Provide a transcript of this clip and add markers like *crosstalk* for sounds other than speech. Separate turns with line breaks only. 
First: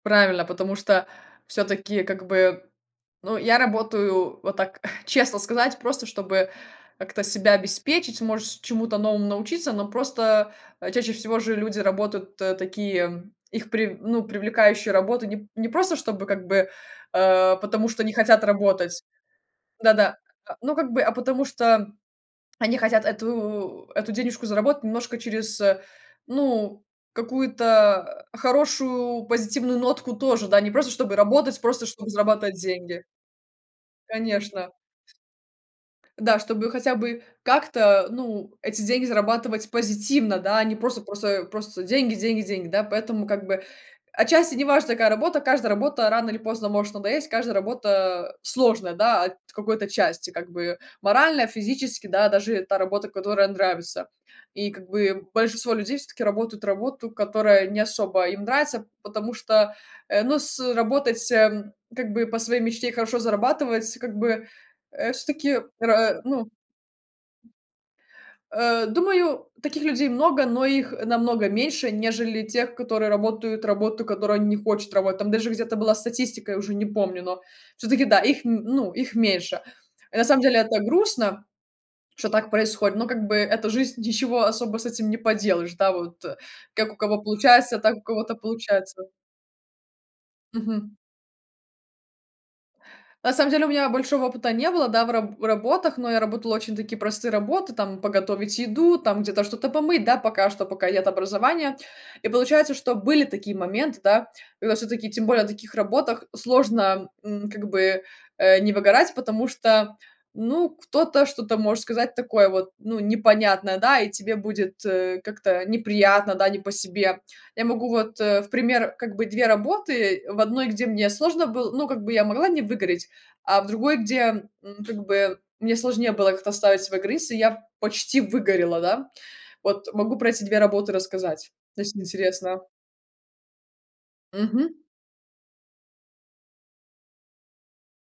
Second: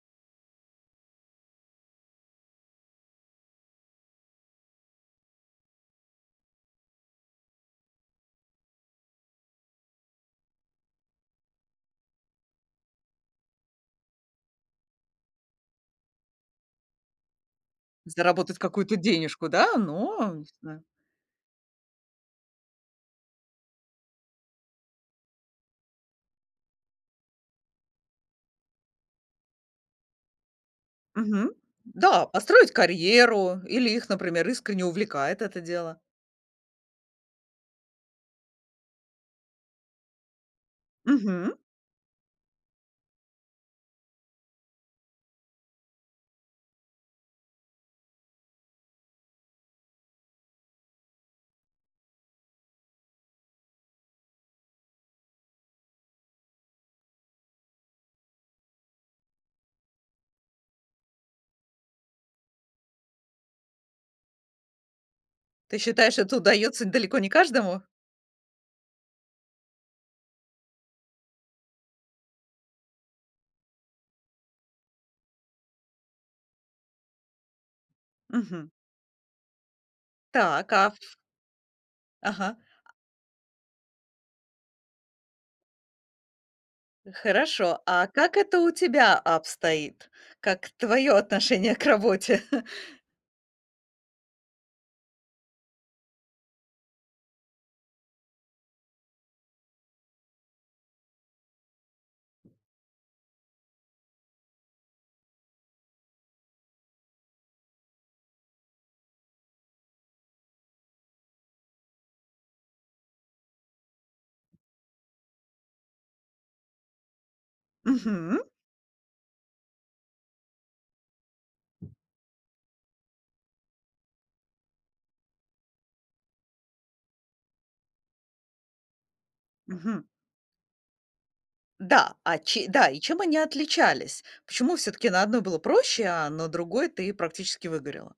Правильно, потому что, всё-таки, как бы, ну, я работаю вот так, *chuckles* честно сказать, просто чтобы как-то себя обеспечить, может, чему-то новому научиться. Но просто, э, чаще всего же люди работают тэ такие, м, их прив ну, привлекающую работу не п не просто, чтобы, как бы, э, потому что не хотят
Заработать какую-то
работать
денежку, да,
Да-да,
но, а, не
а, ну,
знаю.
как бы, а потому что, м, они хотят эту эту денежку заработать немножко через, э, ну, какую-то, э, хорошую, позитивную нотку тоже, да, не просто чтобы
Мгм.
работать, просто чтобы
Да,
зарабатывать
построить
деньги.
карьеру или их, например,
Конечно.
искренне увлекает это дело.
Да, чтобы хотя бы как-то, ну, эти деньги зарабатывать позитивно, да, а не просто просто э,
Мгм.
просто деньги, деньги, деньги, да? Поэтому, как бы, отчасти не важно, какая работа, каждая работа рано или поздно может надоесть, каждая работа сложная, да, от какой-то части, как бы. Морально, физически, да, даже та работа, которая нравится. И как бы большинство людей всё-таки работают работу, которая не особо им нравится, потому что, э, ну, с ы работать, эм, как бы по своей мечте, и хорошо зарабатывать, как бы, э, всё-таки
Ты считаешь,
роа
это
ну
удаётся далеко не каждому?
Э, думаю, таких людей много, но их, э, намного меньше, нежели тех, которые работают работу, которую они не хочет работать. Там даже где-то была статистика, я уже не помню, но всё-таки, да, их, м,
Мгм.
ну, их меньше. Э, на самом деле,
Так,
это
а ф
грустно, что так
Ага. А
происходит, но как бы это жизнь, ничего особо с этим не поделаешь, да. Вот, э, как у
Э,
кого получается,
хорошо,
так у
а
кого-то
как это у
получается.
тебя обстоит? Как
Мгм.
твое отношение к работе? *chuckles*
На самом деле у меня большого опыта не было, да, в раб работах, но я работала очень такие простые работы: там подготовить еду, там где-то что-то помыть, да, пока что, пока нет образования. И, получается, что были такие моменты, да, когда всё-таки, тем более на таких работах сложно, м, как бы, э, не выгорать, потому что, ну, кто-то что-то может сказать такое вот, ну, непонятное, да, и тебе будет, э, как-то неприятно, да, не по себе. Я могу вот, э,
Мгм.
в пример, как бы, 2 работы. В одной, где мне сложно был ну, как бы, я могла не выгореть, а в другой, где, м, как бы, мне сложнее было как-то оставить свой грыз, и я почти выгорела, да. Вот,
Мгм.
могу про эти 2 работы рассказать, ну, если
Да, а
интересно.
че да, и чем они отличались?
Мгм.
Почему всё-таки на одной было проще, а на другой ты практически выгорела?